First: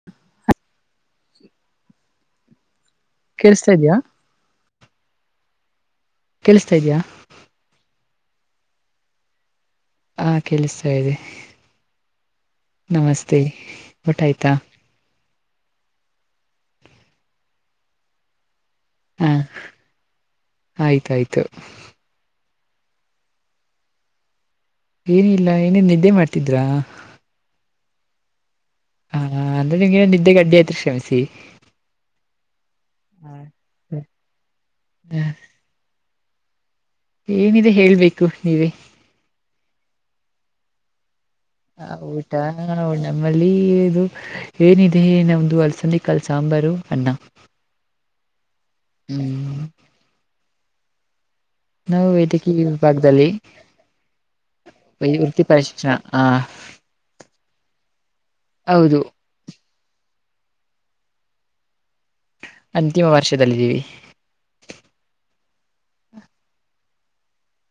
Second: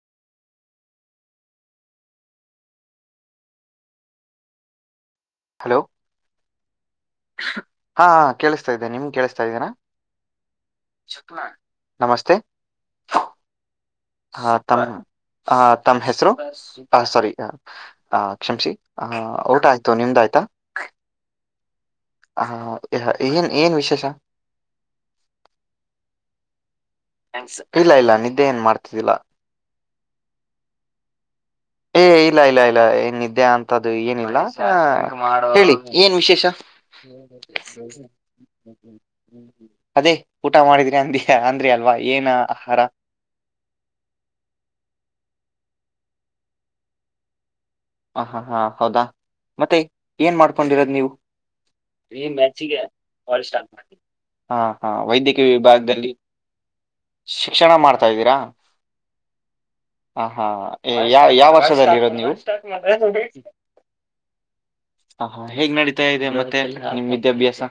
ಅ ಕೇಳಿಸ್ತಾ ಇದ್ಯಾ ಹಲೋ ಕೇಳಿಸ್ತಾ ಇದೆಯಾ ಹಾ ಹ ಕೇಳಿಸ್ತಾ ಇದೆ ನಿಮ್ಗೆ ಕೇಳಿಸ್ತಾ ಇದ್ದೇನಾ ಹಾ ಕೆಲಸ್ತಾ ಇದೆ. ನಮಸ್ತೆ ನಮಸ್ತೆ ಊಟ ಹ ಆಯ್ತಾ ತಮ್ ತಮ್ಮ್ ಹೆಸರು ಸಾರಿ ಕ್ಷಮಸಿ ಹಾ ಊಟ ಆಯ್ತು ನಿಮ್ದ ಆಯ್ತಾ ಆಯ್ತಾಯ್ತು ಹಾ ಏನ್ ಏನ್ ವಿಶೇಷ ಏನಿಲ್ಲ ಏನೇನ್ ನಿದ್ದೆ ಮಾಡ್ತಿದ್ರಾ ಇಲ್ಲ ಇಲ್ಲ ನಿದ್ದೆ ಏನ್ ಮಾಡ್ ಹಾ ಅಂದ್ರೆ ನಿಮ್ಗೆ ನಿದ್ದೆಗಡ್ಡಿಯಾತ್ ಕ್ಷಮಿಸಿ ಏ ಇಲ್ಲ ಇಲ್ಲ ಇಲ್ಲ ಆ, ಏನ್ದ್ದ್ಯಾ ಅಂತ್ದು ಏನಿಲ್ಲ ಆ, ಹೇ....................................... ಳಿ ಏನ್ ವಿಶೇಷ ಏನಿದೆ ಹ್ಮ ಹೇಳ್ಬೇಕು ನೀವೇ ಅದೇ ಊಟ ಮಾಡಿದ್ರಿ ಅಂದ ಅಂದ್ರಿ ಅಲ್ವಾ ಏನ ಊಟಾ ಅ ಆಹಾರ ನಮ್ಮಲ್ಲಿ ಇದು ಏನಿದೆ ನಮ್ದು ಅಲ್ಸಂದ ಕ ಲ್ ಸಾಂಬಾರು ಅನ್ನ ಹ ಹಾ ಹಾ ಹೌದಾ ಹ್ಮ್ ಮತ್ತೆ ಏನ್ ಮಾ ಡ್ಕೊಂಡಿರೋದು ನೀವು ನಾವು ವೈದ್ಯಕೀಯ ಮ್ಯಾಚ್ಗ ವಿಭಾಗದಲ್ಲಿ ಸ್ಟ ಮಾಡ ಹಾ ಹಾ ವೈ- ವೈದ್ಯಕೀಯ ವೃತ್ತಿಪರ ಶಿಕ್ಷಣ ವಿಭಾಗದಲ್ಲಿ ಆ ಶಿಕ್ಷಣ ಮಾಡ್ತಾ್ದೀರಾ ಹೌದು ಹಾ ಹಾ ಯ ಯಾವ ವರ್ಷ ಇರ ನೀವು ಅಂತಿಮ ವರ್ಷದಲ್ಲಿದ್ದೀವಿ ಹ ಹಾ ಹೇಗ್ ನಡೀತಾ ಇದೆ ಮತ್ತೆ ನಿಮ್ ವಿದ್ಯಾಭ್ಯಾಸ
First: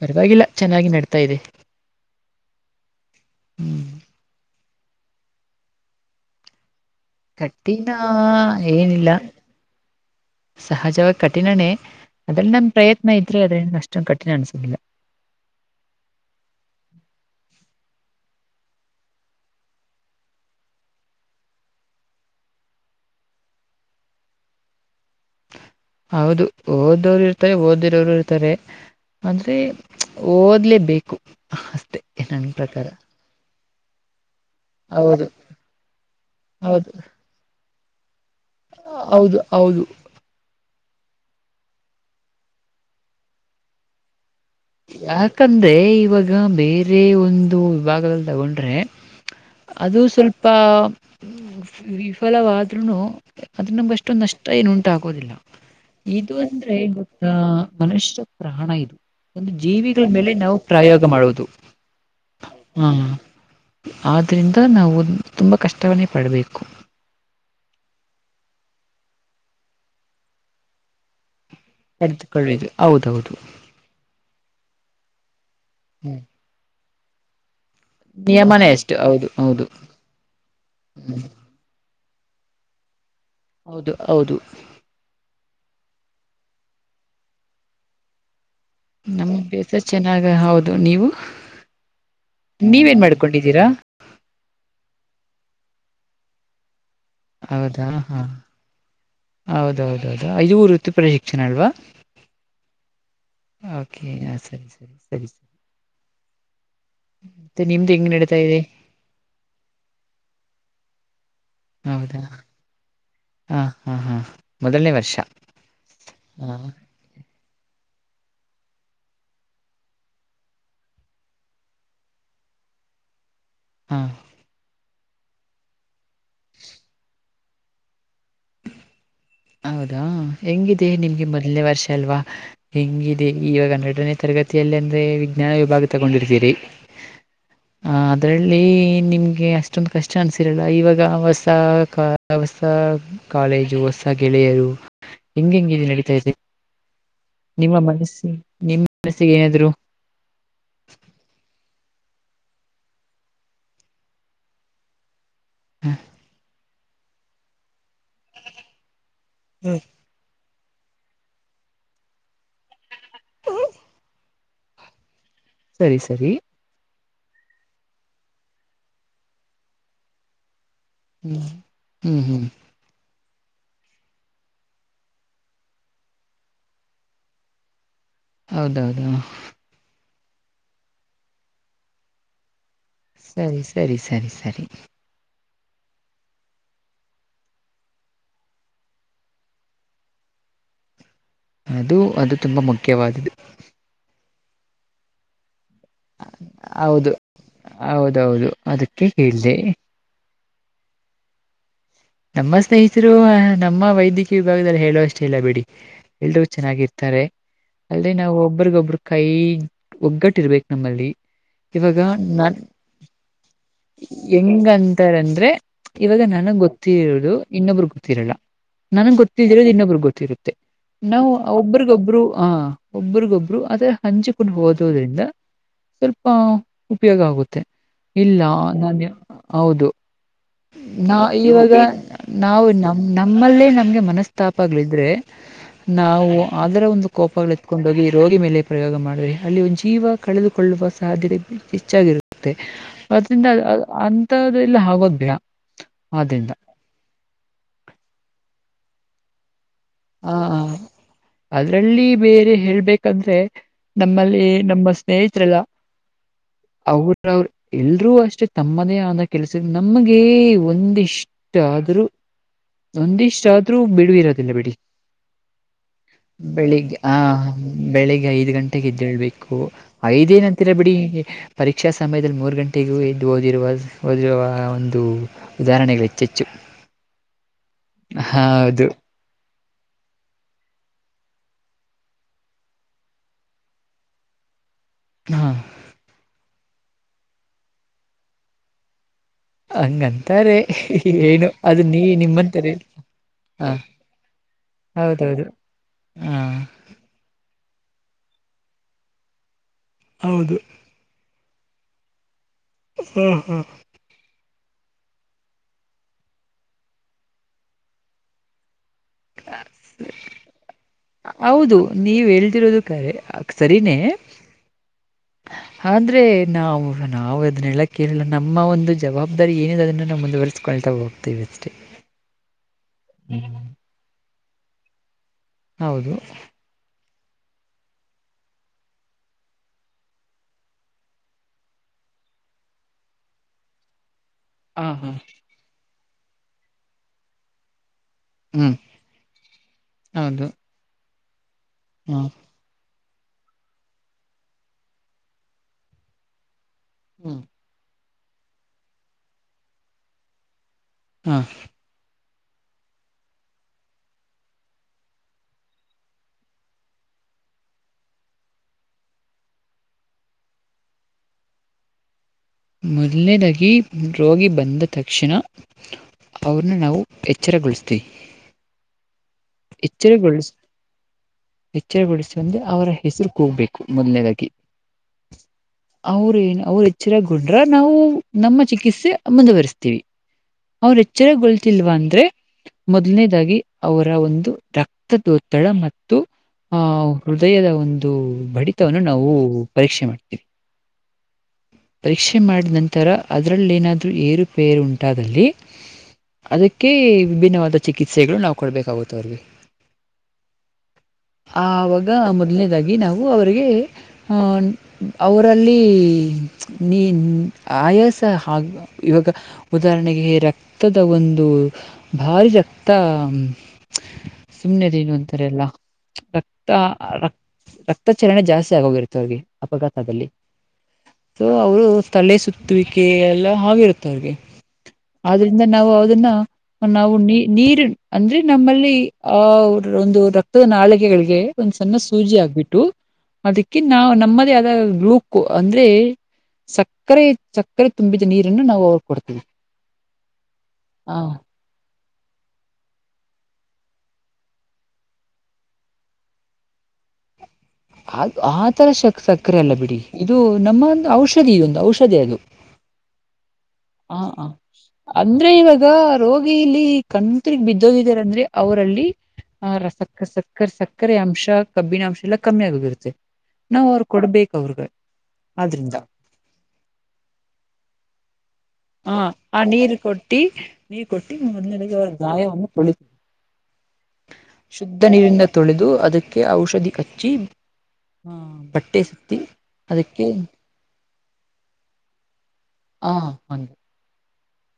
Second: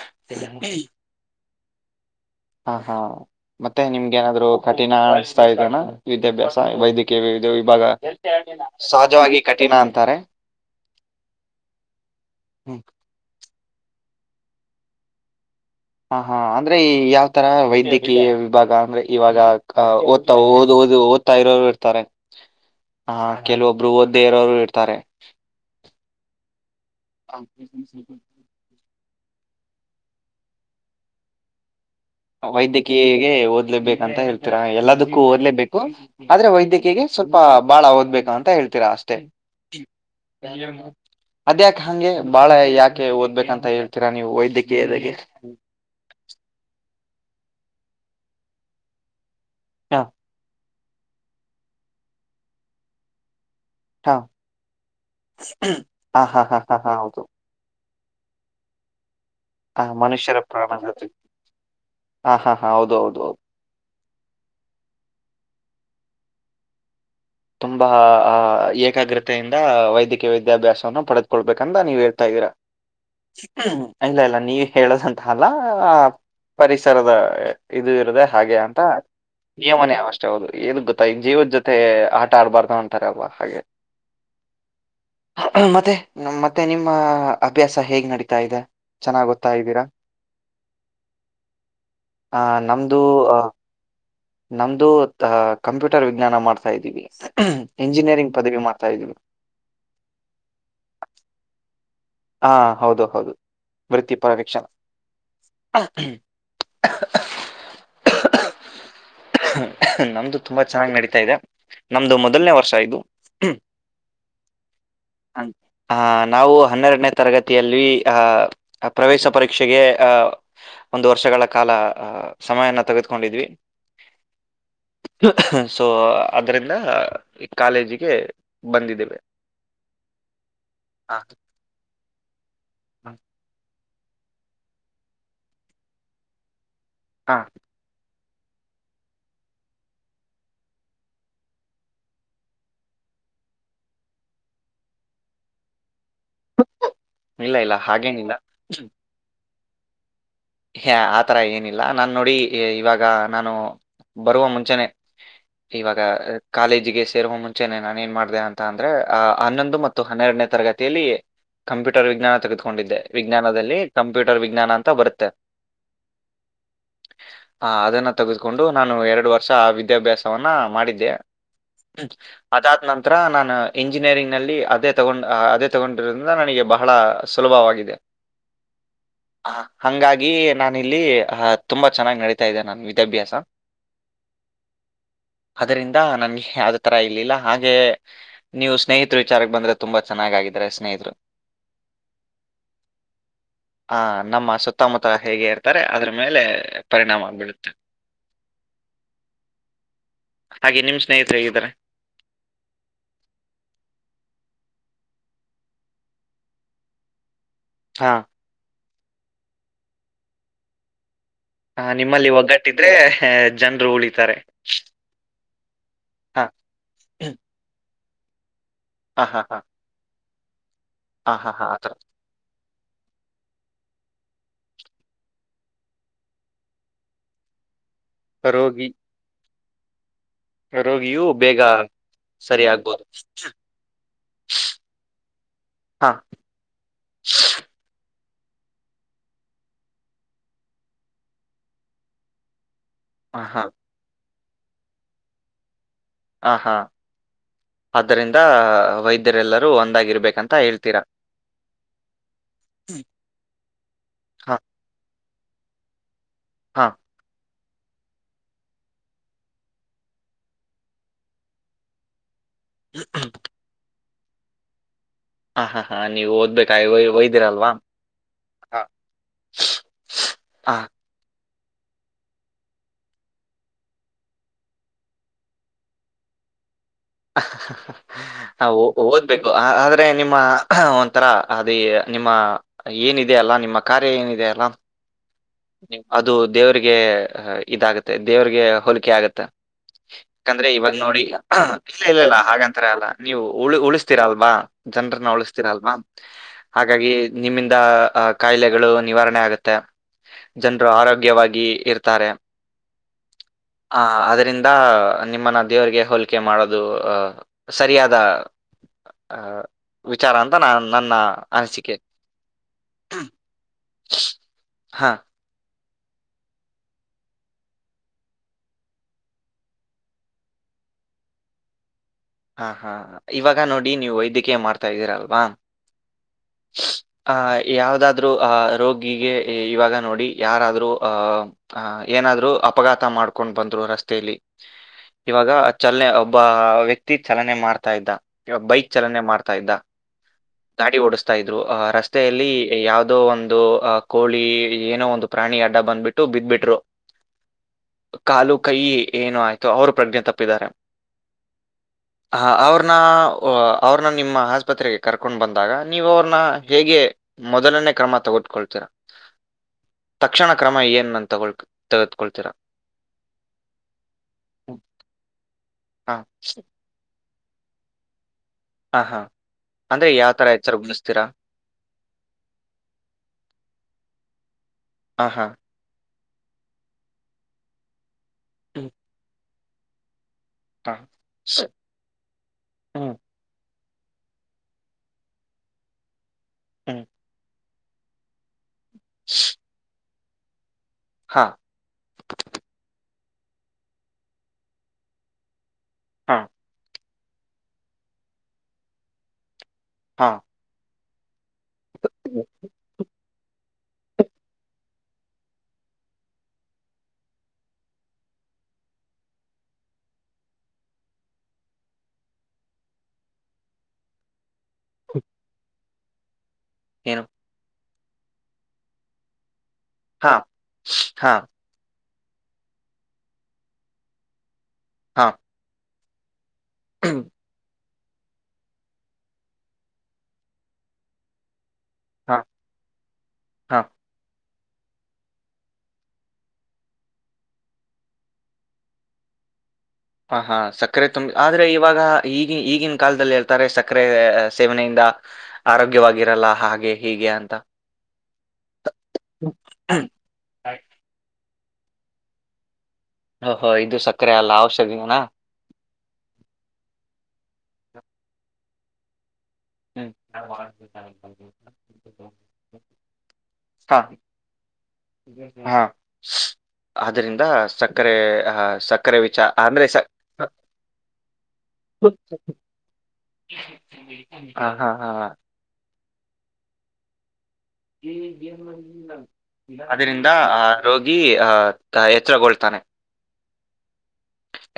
ಪರವಾಗಿಲ್ಲ ಚೆನ್ನಾಗಿ ನಡ್ತಾ ಇದೆ ಆ ಹಾ ಹಾ ಮತ್ತೆ ಹ್ಮ್ ನಿಮ್ಗೆ ಏನಾದ್ರು ಕಠಿಣ ಅಣಿಸ್ತಾ ಇದನಾ ವಿದ್ಯಾಭ್ಯಾಸ ವೈದ್ಯ ವಿಭಾಗ ಕಠಿಣ ಏನಿಲ್ಲ ಸಹಜವಾಗಿ ಕಠಿಣ ಅಂತಾರೆ ಸಹಜವಾಗಿ ಕಠಿಣವೇ ಅದ್ರಲ್ಲಿ ನಮ್ ಹ ಪ್ರಯತ್ನ ಇದ್ರೆ ಅದ್ರ ಅಷ್ಟೊಂದು ಕಠಿಣ ಅನ್ಸೋುದಿಲ್ಲ ಹ ಹಾ ಅಂದ್ರೆ ಈ ಯಾವ್ ತರ ವೈದ್ಯಕೀಯ ವಿಭಾಗ ಅಂದ್ರೆ ಇವಾಗ ಅ ಓದ್ತಾ ಓದ್ ಓದು ಓದ್ ತ ಇರೋರು ಇರ್ತಾರೆ [inaudible] ಹ ಕೆಲವೊಬ್ರು ಒದ್ದೆ ಇರೋರು ಇರ್ತಾರೆ ಹೌದು ಓದೋವರು ಇರ್ತಾರೆ ಓದಿರೋರು ಇರ್ತಾರೆ ಆದ್ರೆ ಓದ್ಲೇಬೇಕು ಅಷ್ಟೆ ನನ್ ಪ್ರಕಾರ ವೈದ್ಯಕೀಯಗೆ ಓದ್ಲೇಬೇಕಂತ ಹೇಳ್ತೀರಾ ಎಲ್ಲದಕ್ಕೂ ಹೌದು ಹೊಡ್ಲೆ ಬೇಕು ಆದ್ರೆ ಹೌದು ವೈದ್ಯಕೀಯಗೆ ಸ್ವಲ್ಪ ಸ್ಪ ಬಾಳ ಓದ್ಬೇಕ ಅಂತ ಹೇಳ್ತೀರಾ ಅಷ್ಟೇ ಹೌದು ಹೌದು ಅದ್ಯಾಕ ಹಗೆ ಬಾಳ ಯಾಕೆ ಓದ್ಬೇಕಂತ ಹೇಳ್ತೀರಾ ನೀವು ವೈದ್ಯ ಯಾಕಂದ್ರೆ ಇವಾಗ ಬೇರೆ ಒಂದು ವಿಭಾಗ ತಗೊಂಡ್ರೆ- ಅದು ಸ್ವಲ್ಪ ವಿಫಲವ- ಅದ್ರ ನಮ್ಗೆ ಹ ಹ ಅಷ್ಟೊಂದ್ ಹ ನಷ್ಟ ಏನು ಉಂಟ ಆಗೋದಿಲ್ಲ, ಇದು ಹಾ ಹಾ ಹಾ ಅಂದ್ರೆ ಹಾ ಹೌದು ಗೊತ್ತ- ಮನುಷ್ಯ ಪ್ರಾಣ ಇದು- ಒಂದು ಆ ಜೀವಿಗಳ ಮೇಲೆ ಮನುಷ್ಯರ ನಾವು ಪ್ರಾಣ ಪ್ರಾಯೋಗ ಹ ಮಾಡುವುದು ಹಾ ಹಾ ಹೌದು ಹ್ಮ್- ಹೌದು ಹೌದು ಆದ್ದರಿಂದ ನಾವು ತುಂಬ ಕಷ್ಟವನ್ನೇ ಪಡಬೇಕು- ತುಂಬಾಆ ಆ ಏಕಾಗ್ರತೆಯಿಂದ ವೈದ್ಯಕೀಯ ವಿದ್ಯಾಭ್ಯಾಸವನ್ನು ಪಡೆ- ಕೊಲ್ಲ ಬೇಕಂತ ನೀವ್ ಹೇಳ್ತಾ ಇದ್ದೀರಾ- ಪಡೆದುಕೊಳ್ಳಬೇಕು ಹೌದೌದು ್ಮ ಇಲ್ಲ ಇಲ್ಲ ನೀವ ಹೇಳದಂತ ಅಲ್ಲ ಆ ಹ್ಮ್ ಪರಿಸರದ- ಇದು ಇರದೆೇ ಹಾಗೆ ನಿಯಮನೇ ಅಂತ ಅಷ್ಟು ಹೌದು ಹೌದು ನಿಯಮನೇ ಅಷ್ಟೇ ಹೌದು ಏನ ಗೊತ್ತಾ ಎನ್ ಹ್ಮ್ ಜಿವ ಜೊತೆ ಆ- ಆಡ್ಬಾರ್ದ ಹೊಂತಾರೆ ಅ ಹಾಗೆ- ಹೌದು ಹೌದು ಮತ್ತೆ ಮತ್ತೆ ನಿಮ್ಮ ಅಭ್ಯಾಸ ಹೇಗ್ ನಡೀತಾ ಇದೆ. ಚೆನ್ನಾಗ್ ನಮ್ ಓದ್ತಾ ‌ಅಭ್ಯಾಸ ಇದ್ದೀರಾ ಚೆನ್ನಾಗ ಹೌದು- ನೀವು ಆ ನಮ್ದು ನೀವೇನ್ ಆ, ಮಾಡ್ಕೊಂಡಿದ್ದೀರಾ? ನಮ್ದು ಕಂಪ್ಯೂಟರ್ ವಿಜ್ಞಾನ ಮಾಡ್ತಾ ಇದ್ದೀವಿ ಹೌದಾ ಹಾ ಇಂಜಿನಿಯರಿಂಗ್ ಪದವಿ ಮಾಡ್ತಾ ಇದೀವಿ- ಹೌದೌದೌದು ಐದುರು ವರುತಿಪ ಪ್ರಶಿಕ್ಷಣ ಅಲ್ವಾ [inaudible] ಹಾ ಹೌದು ಹೌದು ಓಕೆ ವೃತ್ತಿ ಪರವೀಕ್ಷಣ ಸರಿ - ಸರಿ ಸರಿ ಸರಿ. ಮತ್ತೆ ನಿಮ್ದ್ ಹೆಂಗ್ ನಡಿತಾ ಇದೆ? ನಮ್ದು ತುಂಬಾ ಚೆನ್ನಾಗಿ್ ನಡೀತಾ ಇದೆ ನಮ್ದು ಹೌದಾ ಮೊದಲನೇ ವರ್ಷ ಇದು- ಹುಂ ಹಾ ಹಾ ಹಾ ಮೊದಲನೇ ವರ್ಷ ಹಾ ನಾವು- ಹನ್ನೆರಡನೇ ತರಗತಿಯಲ್ಲಿ ಅ... ಅ... ಪ್ರವೇಶ ಪರೀಕ್ಷೆಗೆ ಆ- ಒಂದು ವರ್ಷಗಳ ಕಾಲ ಅ ಸಮಯನ ತೆಗೆದುಕೊಂಡಿದ್ವಿ- ಹಾ ಸೊ ಅದ್ರಂದ ಕಾಲೇಜಿಗೆ ಬಂದಿದ್ದೇವೆ ಹೌದಾ ಹೆಂಗಿದೆ ನಿಮ್ಗೆ ಮೊದಲನೇ ವರ್ಷ ಅಲ್ವಾ ಹೆಂಗಿದೆ ಈವಾಗ ನರಡನೇ ತರಗತಿ ಅಂದ್ರೆ ವಿಜ್ಞಾನ ವಿಭಾಗ ತಗೊಂಡಿರ್ತೀರಿ ಹಾಂ ಆ ಅದರಲ್ಲಿ ನಿಮ್ಗೆ ಅಷ್ಟೊಂದು ಕಷ್ಟ ಅನ್ಸಿರಲ್ಲ ಇವಾಗ ಹೊಸ ಹೊಸ ಕಾಲೇಜು ಹೊಸ ಗೆಳೆಯರು ಹೆಂಗ ಹೆಂಗಿದ ನಡೀತಾ ಇದೆ ಇಲ್ಲ ಇಲ್ಲ ನಿಮ್ಮ ಮನಸ್ಸಿ ಹಾಗೇನಿಲ್ಲ ನಿಮ್ಮ ಮನಸ್ಸಿಗೆ ಏನಾದ್ರು ಹ ಆತರ ಏನಿಲ್ಲ ನಾನ್ ನೋಡಿ ಇವಾಗ ನಾನು ಬರುವ ಮುಂಚೆನೆ ಇವಾಗ ಕಾಲೇಜಿಗೆ ಸೇರುವ ಮುಂಚೆನೆ ನಾನು ಏನ್ ಮಾಡ್ದ ಅಂತ ಅಂದ್ರೆ ಆ ಹನ್ನೊಂದು ಹ್ಮ್ ಮ ಇ ಹನ್ನೆರಡನೇ ತರಗತಿಯಲ್ಲಿ ಕಂಪ್ಯೂಟರ್ ವಿಜ್ಞಾನ ತೆಗೆದುಕೊಂಡಿದ್ದೆ ವಿಜ್ಞಾನದಲ್ಲಿ ಕಂಪ್ಯೂಟರ್ ವಿಜ್ಞಾನ ಅಂತ ಬರುತ್ತೆ ಸರಿ ಸರಿ ಹ ಅದನ್ನ ತೆಗೆದುಕೊಂಡು ನಾನು ಎರಡು ವರ್ಷ ಆ ವಿದ್ಯಾಭ್ಯಾಸವನ್ನ ಮಾಡಿದ್ದೆ ಹ್ಮ್ ಹ್ಮ್ ಹ್ಮ್ ಅದಾದ ನಂತ ನತ್ರ ನಾನು ಇಂಜಿನಿಯರಿಂಗ್ ನಲ್ಲಿ ಅದೇ ತಗೊಂಡ್ ಅದೇ ತಗೊಂಡಿರೋದ್ರಿಂದ ನನಗೆ ಬಹಳ ಸುಲಭವಾಗಿದೆ ಹೌದೌದು ಹ ಹಂಗಾಗಿ ನಾನ ಇಲ್ಲಿ ಆ ತುಂಬಾ ಚೆನ್ನಾಗಿ್ ನಡೀತಾ ಇದ್ದೆ ನನ್ಿದ ಸರಿ ಸರಿ ಸರಿ ಸರಿ ಅದರಿಂದ ನನ್ಗೆ ಯಾವ್ದ ತರ ಇಲಿಲ್ಲ ಹಾಗೆ ನೀವು ಸ್ನೇಹಿತರ ವಿಚಾರಕ್ಕೆ ಬಂದ್ರೆ ತುಂಬಾ ಚೆನ್ನಾಗಗಿದ್ದಾರೆ ಸ್ನೇಹಿತರು ಅದು ಅದು ತುಂಬಾ ಮುಖ್ಯವಾದದುು ಹ ನಮ್ಮ ಸುತ್ತಮುತ್ತಲ ಹೇಗೆರ್ತ ಾರೆ ಅದ್ರ ಮೇಲೆ ಹೌದು ಪರಿಣಾಮ ಬೀಳುತ್ತೆ ಹೌದೌದು ಅದಕ್ಕೆ ಕೇಳ್ದೆ ಹಾಗೆ ನಿಮ್ ಸ್ನೇಹಿತರು ಹೇಗಿದ್ದಾರೆ ನಮ್ಮ ಸ್ನೇಹಿತರು ನಮ್ಮ ವೈದ್ಯಕಯ ವಿಭಾಗದಲ್ಲಿ ಹೇಳುವಷ್ಟೇ ಇಲ್ಲ ಬಿಡಿ ಎಲ್ಲೂ ಚೆನ್ನಾಗಿರ್ತಾರೆ ಅಲ್ಲದೆ ಹಾ ನಾವು ಒಬ್ರಗೊಬ್ಬ್ರ ಕೈ ಒಗ್ಗಟ್ಟರ್ಬೇಕಕ್ ನಮ್ಮಲ್ಲಿ ಆ, ಇವಾಗ ನಿಮ್ಮಲ್ಲಿ ನನ್ ಒಗ್ಗಟ್ಟಿದ್ರೆ ಜನರು ಉಳಿತಾರೆ ಹೆಂಗಂತಾರಂದ್ರೆ ಇವಾಗ ಹ ನನಗ್ ಗೊತ್ತಿರೋದು ಇನ್ನೊಬ್ರಿಗೆ ಗೊತ್ತಿರಲ್ಲ ನನಗ್ ಹ ಹ ಹ ಗೊತ್ತಿಿರೋದು ಇನ್ನೊಬ್ರ ಗೊತ್ತಿರುತ್ತೆ ನಾವು ಹ ಹ ಹ ಆತರ ಒಬ್ರಗೊಬ್ರು ಆ ಒಬ್ರಗೊಬ್ರು ಅದರ ಹಂಚಿಕೊಂಡ ಓದೋದ್ರಿಂದ ಸ್ವಲ್ಪ ಉಪಯೋಗ ಆಗುತ್ತೆ ಇಲ್ಲ ರೋಗಿ ನನ್ ಹೌದು. ರೋಗಿಯು ಬೇಗ. ಈಗ ನಾವು ಸರಿ ಆಗ್ಬೋದು ನಮ ನಮ್ಮಲ್ಲೇ ನಮ್ಗೆ ಮನಸ್ತಾಪ ಆಗ್ಲಿದ್ರೆ ಹಾ ನಾವು. ಅದರ ಒಂದು ಕೋಪಗಳ ಎತ್ಕೊಂಡೋಗಿ ಈ ರೋಗಿ ಮೇಲೆ ಪ್ರಯೋಗ ಮಾಡಿದ್ರೆ ಅಲ್ಲಿ ಒಂದು ಜೀವ ಕಳೆದುಕೊಳ್ಳುವ ಸಾಧ್ಯತೆ. ಹೆಚ್ಚಾಗಿರುತ್ತೆ ಹಾ ಅದ್ರಂದ ಹಾ ಅಂತ್ದೆಲ್ಲ ಆಗೋದು ಬೇಡ ಆದೆ. ಹಾ ಹಾ ಆದ್ದರಿಂದ ವೈದ್ಯರೆಲ್ಲರೂ ಆ ಒಂದಾಗಿರ್ಬೇಕಂತ ಹೇಳ್ತೀರಾ. ಅದ್ರಲ್ಲಿ ಬೇರೆ ಹೇಳ್ಬೇಕಂದ್ರೆ ನಮ್ಮಲ್ಲಿ ಹಾ ನಮ್ಮ ಸ್ನೇಹಿತರೆಲ್ಲ. ಹಾ ಅವ್ರ ಅವರ ಎಲ್ರೂ ಅಷ್ಟೇ ತಮ್ಮದೇ ಆದ ಕೆಲ್ಸದ ನಮಗೆ ಒಂದಿಷ್ಟ ಇಷ್ಟ ಆದ್ರೂ ಒಂದಿಷ್ಟ ಆದ್ರೂ ಬಿಡುವ ಇರೋದಿಲ್ಲ ಬಿಡಿ ಹಾಂ ಹಾಂ ಬೆಳಿಗ್ಗೆ ಆ ಬೆಳಿಗ್ಗೆ ಐದ್ ಗಂಟೆಗೆ ಏದೇಳ್ಬೇಕು ಐದೇನ್ ಅಂತೀರ ಹಾ ಬಿಡಿ. ಪರೀಕ್ಷಾ ಸಮಯದಲ್ಲಿ ಮೂರು ಗಂಟೆಗೂ ಎದ್ದು ಓದಿರುವ ಓದಿರುವ ಒಂದು ಉದಾಹರಣೆಗೆ ಹೇಚ್ಚೆಚ್ಚು ಹಾ ಓ ಓದ. ಬೇಕು ಆದ್ರೆ ನಿಮ್ಮ ಒಂಥರ ಅದೇ ನಿಮ್ಮ. ಏನಿದೆೆಯ ಅಲ್ಲಾ ನಿಮ್ಮ ಕಾರ್ಯ ಏನಿದೆ ಅಲ್ಲ. ಹಾ ನೀ ಅದು ದೇವ್ರಿಗೆ ಇದಾಗತ್ತೆ ದೇವ್ರಿಗೆ ಹೋಲಿಕೆ ಆಗತ್ತೆ. ಹಂಗಂತಾರೆ ಯಾಕಂದ್ರೆ ಇವಾಗ ನೋಡಿ ಇಲ್ಲ ಏನು ಅದು ನೀ ಇಲ್ಲ ಇಲ್ಲ ನಿಮ್ಮಂತಾರೆ ಹಾಗಂತರ ಅಲ್ಲ ನೀವು ಹ ಉಳ ಉಳಿಸತೀರಾ ಅಲ್ವಾ. ಜನರನ್ನ ಹೌದೌದು ಉಳಸ್ತೀರಲ್ವಾ ಹಾಗ. ಹಾ ಹಾಗಾಗಿ ನಿಮ್ಮಿಂದ ಅಹ್ ಕಾಯಿಲೆಗಳು ನಿವಾರಣೆ ಆಗುತ್ತೆ ಹೌದು ಜನರು ಆರೋಗ್ಯವಾಗಿ ಇರ್ತಾರೆ ಹ್ಮ್ ಹ್ಮ್ ಆ ಅದರಿಂದ ನಿಮ್ಮನ್ನ ದೇವರಿಗೆ ಹೋಲಿಕೆ ಮಾಡೋದು ಅ. ಸರಿಯಾದ ಆ ವಿಚಾರ ಅಂತ ನಾ ನನ್ನ ಹೌದು ಅನಿಸಿಕೆ. ನೀವ್ ಹೇಳ್ತಿರೋದು ಖರೆ ಅದು ಸರಿನೇ ಹಾ ಅಂದ್ರೆ ನಾವು ನಾವು ಅದನ್ನೆಲ್ಲ ಕೇಳಿಲ್ಲ ನಮ್ಮ ಒಂದು ಜವಾಬ್ದಾರಿ ಏನಿದೆ ಅದನ್ನ ನಾ ಮುಂದುವರಿಸಿ. ಕರೆಕ್ಟ್ ಆಗಿ ಓದ್ತೀವಿ ಅಷ್ಟೆ ಹಾಂ ಹಾಂ ಇವಾಗ ನೋಡಿ ನೀವು ವೈದ್ಯಕೀಯ ಮಾಡ್ತಾ ಇದ್ದೀರಲ್ವಾ. ಹೌದು ಆಹ್ ಯಾವದಾದ್ರು ಆಹ ರೋಗಿಗೆ ಇವಾಗ ನೋಡಿ ಯಾರಾದ್ರೂ ಆಹ್ ಆ ಏನಾದ್ರು ಅಪಘಾತ ಮಾಡ್ಕೊಂಡು ಬಂದ್ರು ರಸ್ತೆಯಲ್ಲಿ. ಹ ಹಾ ಆಗ ಚಲನೆ ಒಬ್ಬ ವ್ಯಕ್ತಿ ಚಲನೆ ಮಾಡ್ತಾ ಇದ್ದ. ಹ್ಮ್ ಬೈಕ್ ಚಲನೆ ಮಾಡ್ತಾ ಇದ್ದ ಹೌದು ಗಾಡಿ ಓಡಸ್ತ ಇದ್ರು ಆ ಹಾ ರಸ್ತೆಯಲ್ಲಿ ಯಾವ್ದ. ಇದು ಒಂದು ಆ ಕೋಳಿ ಏನೋ ಒಂದು ಪ್ರಾಣಿ ಅಡ್ಡ ಬಂದ್ಬಿಟ್ಟು ಬಿದ್ದ್ಬಿಟ್ರು. ಹ್ಮ್ ಕಾಲು ಕೈ ಏನು ಆಯ್ತು ಅವರು ಪ್ರಜ್ಞೆ ತಪ್ಪಿದ್ದಾರೆ. ಹಾಂ ಹಾ ಅವ್ರನ್ನ ಅವ್ರನ್ನ ನಿಮ್ಮ ಆಸ್ಪತ್ರೆಗೆ ಕರ್ಕೊಂಡು ಬಂದಾಗ ನೀವು ಅವ್ರನ್ನ ಹೇಗೆ. ಮೊದಲನೇ ಕ್ರಮ ತಗದುಕೊಳ್ತೀರಾ. ತಕ್ಷಣ ಕ್ರಮ ಏನು ನನ್ನ ತಗೊಳ್ ತೆಗೆದುಕೊಳ್ತೀರಾ. ಮೊದಲನೇದಾಗಿ ರೋಗಿ ಹ್ಮ್. ಬಂದ ತಕ್ಷಣ ಹಾ ಅವ್ರನ್ನ ನಾವು ಎಚ್ಚರಗೊಳಿಸ್ತೀವಿ. ಹ ಹಾ ಅಂದ್ರೆ ಯಾವ ತರ ಎಚ್ಚರ ಗೋಳಸ್ತೀವಿ ಎಚ್ಚರಗೊಳಿಸುವಂದೆ ಅವರ ಹೆಸರು ಕೂಗಬೇಕು ಮೊದಲನೇಯದಾಗಿ ಹಾ ಹಾ ಅವ್ರ ಏನ್ ಅವ್ರ ಎಚ್ಚರ ಗೊಂಡ್ರ ನಾವು ನಮ್ಮ ಹ್ಮ್ ಚಿಕಿತ್ಸೆ ಮುಂದುವರಿಸ್ತೀವಿ. ಹಾ ಅವ್ರ ಎಚ್ಚರ ಸ್- ಗೊಳ್ತಿಲ್ವಾ ಅಂದ್ರೆ ಹ್ಮ್ ಮೊದನೇದಾಗಿ ಅವರು ಅವರ ಒಂದು ರಕ್ತದೊತ್ತಡ ಮತ್ತು ಆ ಹ್ಮ್ ಹೃದಯದ ಒಂದು ಬಡಿ ಬಡಿತವನ್ನು ನಾವು ಪರೀಕ್ಷೆ ಮಾಡ್ತೀವಿ ಹಾ ಪರೀಕ್ಷೆ ಮಾಡಿದ ನಂತ ತರ ಅದ್ರಲ್ಲಿ ಏನಾದರೂ ಏರು ಪೇರು ಉಂಟಾದಲ್ಲಿ ಹಾ ಅದಕ್ಕೆ ವಿಭಿನ್ನವಾದ ಚಿಕಿತ್ಸೆಗಳು ನಾವು ಕೊಡ್ಬೇಕಾಗುತ್ತೆ ಅವ್ರಿಗೆ ಹಾಂ ಆ ಆವಾಗ ಮೊದಲನೇದಾಗಿ ನಾವು ಅವರಿಗೆ ಆ ಅವರಲ್ಲಿ ನೀ ಆಯಾಸ ಹಾಗ ಇವಾಗ ಉದಾಹರಣೆಗೆ ರಕ್ತದ ಒಂದು ಭಾರಿ ರಕ್ತ ಸುಮ್ಮ್ನೆದ ಏನು ಅಂತಾರೆ ಎಲ್ಲ ರಕ್ತ ಏನು ರ ರಕ್ತ ಚಲರಣೆ ಜಾಸ್ತಿ ಆಗೋಗಿರುತ್ತೆ ಅವರಿಗೆ ಅಪಘಾತದಲ್ಲಿ. ಹಾ ಹಾ ಅವರು ತಲೆ ಸುತ್ತುವಿಕೆ ಎಲ್ಲ ಆಗಿರುತ್ತೆ ಅವ್ರಿಗೆ ಹಾ ಆದ್ರಿಂದ ನಾವು ಅದನ್ನ ನಾವು ಹ್ಮ್, ನೀ ನೀರು ಅಂದ್ರೆ ನಮ್ಮಲ್ಲಿ ಆ ಒಂದು ರಕ್ತದ ನಾಳೆಗೆೆಗಳಿಗೆ ಒಂದ್ ಸಣ್ಣ ಸೂಜಿ ಹಾ ಆಗ್ಬಿಟ್ಟು ಹಾ ಅದಕಿ ನಾವು ನಮ್ಮದೇ ಆದ ರೂಕ್ ಅಂದ್ರೆ ಸಕ್ಕರೆ ಸಕ್ಕರೆ ತುಂಬಿದ ನೀರನ್ನು ನಾವು ಕೊಡ್ತೀವಿ ಹಾಂ ಹಾ ಸಕ್ಕರೆ ತುಂಬ ಆ ಆದ್ರೆ ಇವಾಗ ಈಗಿನ ಈಗಿನ ಕಾಲದಲ್ಲಿ ಹೇಳ್ತಾರೆ ಸಕ್ಕರೆ ಸೇವನೆಯಿಂದ ಆರೋಗ್ಯವಾಗಿರಲ್ಲ ಹಾಗೆ ಹೀಗೆ ಅಂತ ಅದು ಆತರ ಸಕ್ಕರೆ ಅಲ್ಲ ಬಿಡಿ ಇದು ನಮ್ಮ ಒಂದು ಔಷಧಿ ಇದೊಂದು ಔಷಧಿ ಅದು ಹ ಹ ಇದು ಹ ಸಕ್ಕರೆ ಹ ಅಲ್ಲ ಔಷಧಿನಾ ಅಂದ್ರೆ ಇವಾಗ ರೋಗಿಲ್ಲಿ ಕಂತ್ರಿ ಬಿದ್ದೋಗಿದಾರ ಅಂದ್ರೆ ಅವರಲ್ಲಿ ಆ ಹ್ಮ್ ಸಕ್ಕರ್ ಸಕ್ಕರೆ ಸಕ್ಕರೆ ಅಂಶ ಕಬ್ಬಿಣ ಅಂಶ ಎಲ್ಲ ಕಮ್ಮಿ ಆಗಹೋಗಿರುತ್ತೆ. ನಾವ್ ಅವ್ರ ಕೊಡ್ಬೇಕ ಅವ್ರಗ ಹ ಆದರಿಂದ ಸಕ್ಕರೆ ಹ ಸಕ್ಕರೆ ವಿಚ ಆ ಅಂದ್ರೆ ನೀರ್ ಸ ಕೊಟ್ಟಿ ನೀರ್ ಕೊಟ್ಟಿ ಮೊದಲನೆಯದಾಗಿ ಅವ ಗಾಯವನ್ನು ತೊಳಿ ಹ ಹಾ ಶುದ್ಧ ಹಾ ನೀರಿಂದ ತೊಳೆದು ಅದಕ್ಕೆ ಔಷಧಿ ಹಚ್ಚಿ. ಆ ಬಟ್ಟೆ ಸುತ್ತಿ ಅದಕ್ಕೆ ಅದರಿಂದ ಆ ರೋಗಿ ಆಹ ತಾ ಎಚ್ಚರಗೊಳ್ತಾನೆ. ಹಾ ಹ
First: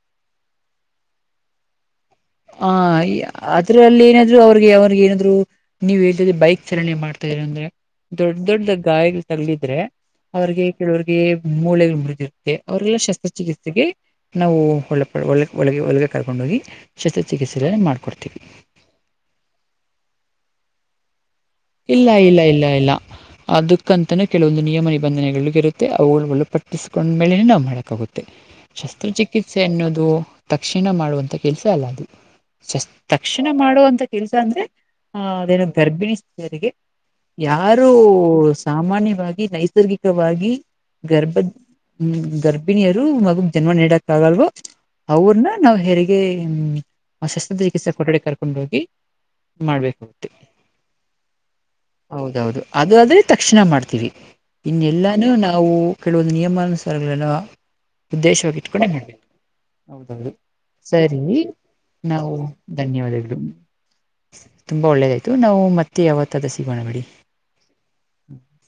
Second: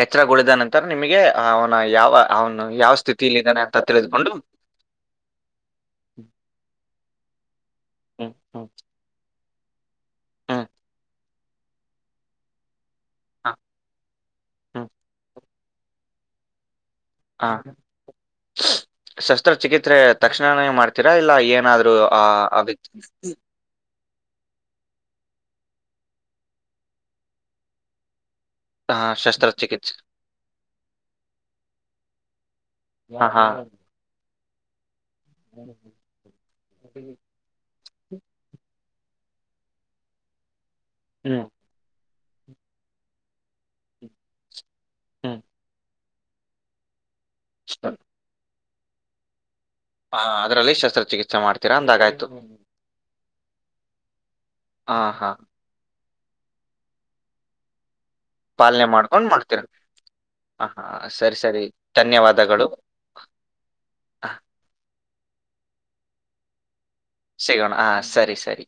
ಎಚ್ಚರ ಗುಳಿದ ನಂತರ ನಿಮಗೆ ಅವನ ಯಾವ ಅವನು ಹ ಯಾವ ಸ್ಥಿತಿಯಲ್ಲಿದ್ದಾನೆ ಅಂತ ಅದ್ರಲ್ಲಿ ತಿಳಿದುಕೊಂಡು ಏನಾದ್ರು ಅವ್ರಿಗೆ ಅವ್ರಿಗೆ ಏನಾದ್ರು ನೀವು [unintelligible] ಬೈಕ್ ಚಲನೆ ಮಾಡ್ತಾ ಇದೀರ ಅಂದ್ರೆ ಹ್ಮ್ ದೊಡ್ಡ ಹ್ಮ್ ದೊಡ್ಡ ಗಾಯ ತಗಲಿದ್ರೆ ಅವ್ರಿಗೆ ಹ್ಮ್ ಕೆಲವರಿಗೆ ಮೂಳೆ ಮುರಿದಿದ್ರೆ ಅವ್ರಲ್ಲ ಹ್ಮ್ ಶಸ್ತ್ರಚಿಕಿತ್ಸೆಗೆ ನಾವು ಹ್ಮ್ ಒಳ್ಳೆಪ ಒ ಒಳಗೆ ಒಳಗೆ ಕರ್ಕೊಂಡ ಹೋಗಿ. ಶಸ್ತ್ರಚಿಕಿತ್ಸೆಗಳನ್ನು ಮಾಡ್ಕೊಡ್ತೀವಿ ಶಸ್ತ್ರ ಚಿಕಿತ್ಸೆ ತಕ್ಷಣನೇ ಮಾಡ್ತೀರಾ ಇಲ್ಲ ಏನಾದ್ರು ಆ ಆ ವ್ಯಕ್ತ ಕ್ಕಂತನ ಕೆಲವೊಂದು ನಿಯಮ ನಿಬಂಧನೆಗಳಗ ಇರುತ್ತೆ ಅವುಗಳು ಪಟ್ಟಿಸ್ಕೊಂಡ್ ಮೇಲೆನೆ ನಾ್ ಮಾಡಕಾಗುತ್ತೆ ಶಸ್ತ್ರಚಿಕಿತ್ಸೆ ಅನ್ನೋದು ತಕ್ಷಣ ಮಾಡುವಂಥ ಕೆಲ್ಸ ಅಲ್ಲ ಅದು ಹ ತಕ್ಷಣ ಹಾ ಮಾಡುವಂತ ಕೆಲ್ಸ ಅಂದ್ರೆ ಆ ಅದೇನ ಗರ್ಭಿಣಿಸರಿಗೆ ಯಾರು ಸಾಮಾನ್ಯವಾಗಿ ನೈಸರ್ಗಿಕವಾಗಿ ಗರ್ಭ ಹ್ಮ್ ಹ್ಮ್ ಗರ್ಭಿಣಿಯರು ಮಗಗ್ ಜನ್ಮ ನೀಡಕ್ ಆಗಲ್ವ ಹ್ಮ್ ಅವ್ರನ್ನ ನಾವ್ ಹೇಗೆ ಹ ಶಸ್ತ್ರ ಚಿಕಿತ್ಸೆ ಕೊಠಡಿ ಕರ್ಕೊಂಡು ಹೋಗಿ ಮಾಡ್ಬೇಕು ಹಾ ಅದ್ರಲ್ಲಿಷ್ಟಸ್ತ್ರ ಚಿಕಿತ್ಸ ಮಾಡ್ತಾರೆ ಹೌದೌದು ಅದು ಆದ್ರೆ ತಕ್ಷಣ ಮಾಡ್ತೀವಿ ಹ ಇನ್ನೆಲ್ಲಾನೂ ಹಾ ನಾವು ಕೆಲವೊಂದು ನಿಯಮಾನುಸಾರಗಳನ್ನು ಉದ್ದೇಶವಾಗಿ ಪಾಲನೆ ಇಟ್ಟಕೊಂಡೆ ಮಾಡ್ಬೇಕು ಮಾಡ್ಕೊಂಡ್ ಮಾಡ್ತೀರ ಹೌದೌದು ಹ ಹಾ ಸರಿ ನಾವು ಧನ್ಯವಾದಗಳು ಧನ್ಯವಾದಗಳು ಆ, ತುಂಬಾ ಒಳ್ಳೇದಾಯ್ತು ನಾವು ಮತ್ತೆ ಯಾವತ್ತಾದ ಸಿಗೋಣ ಬಿೇಡಿ ಸಿಗೋಣ ಹಾಂ ಸರಿ ಸರಿ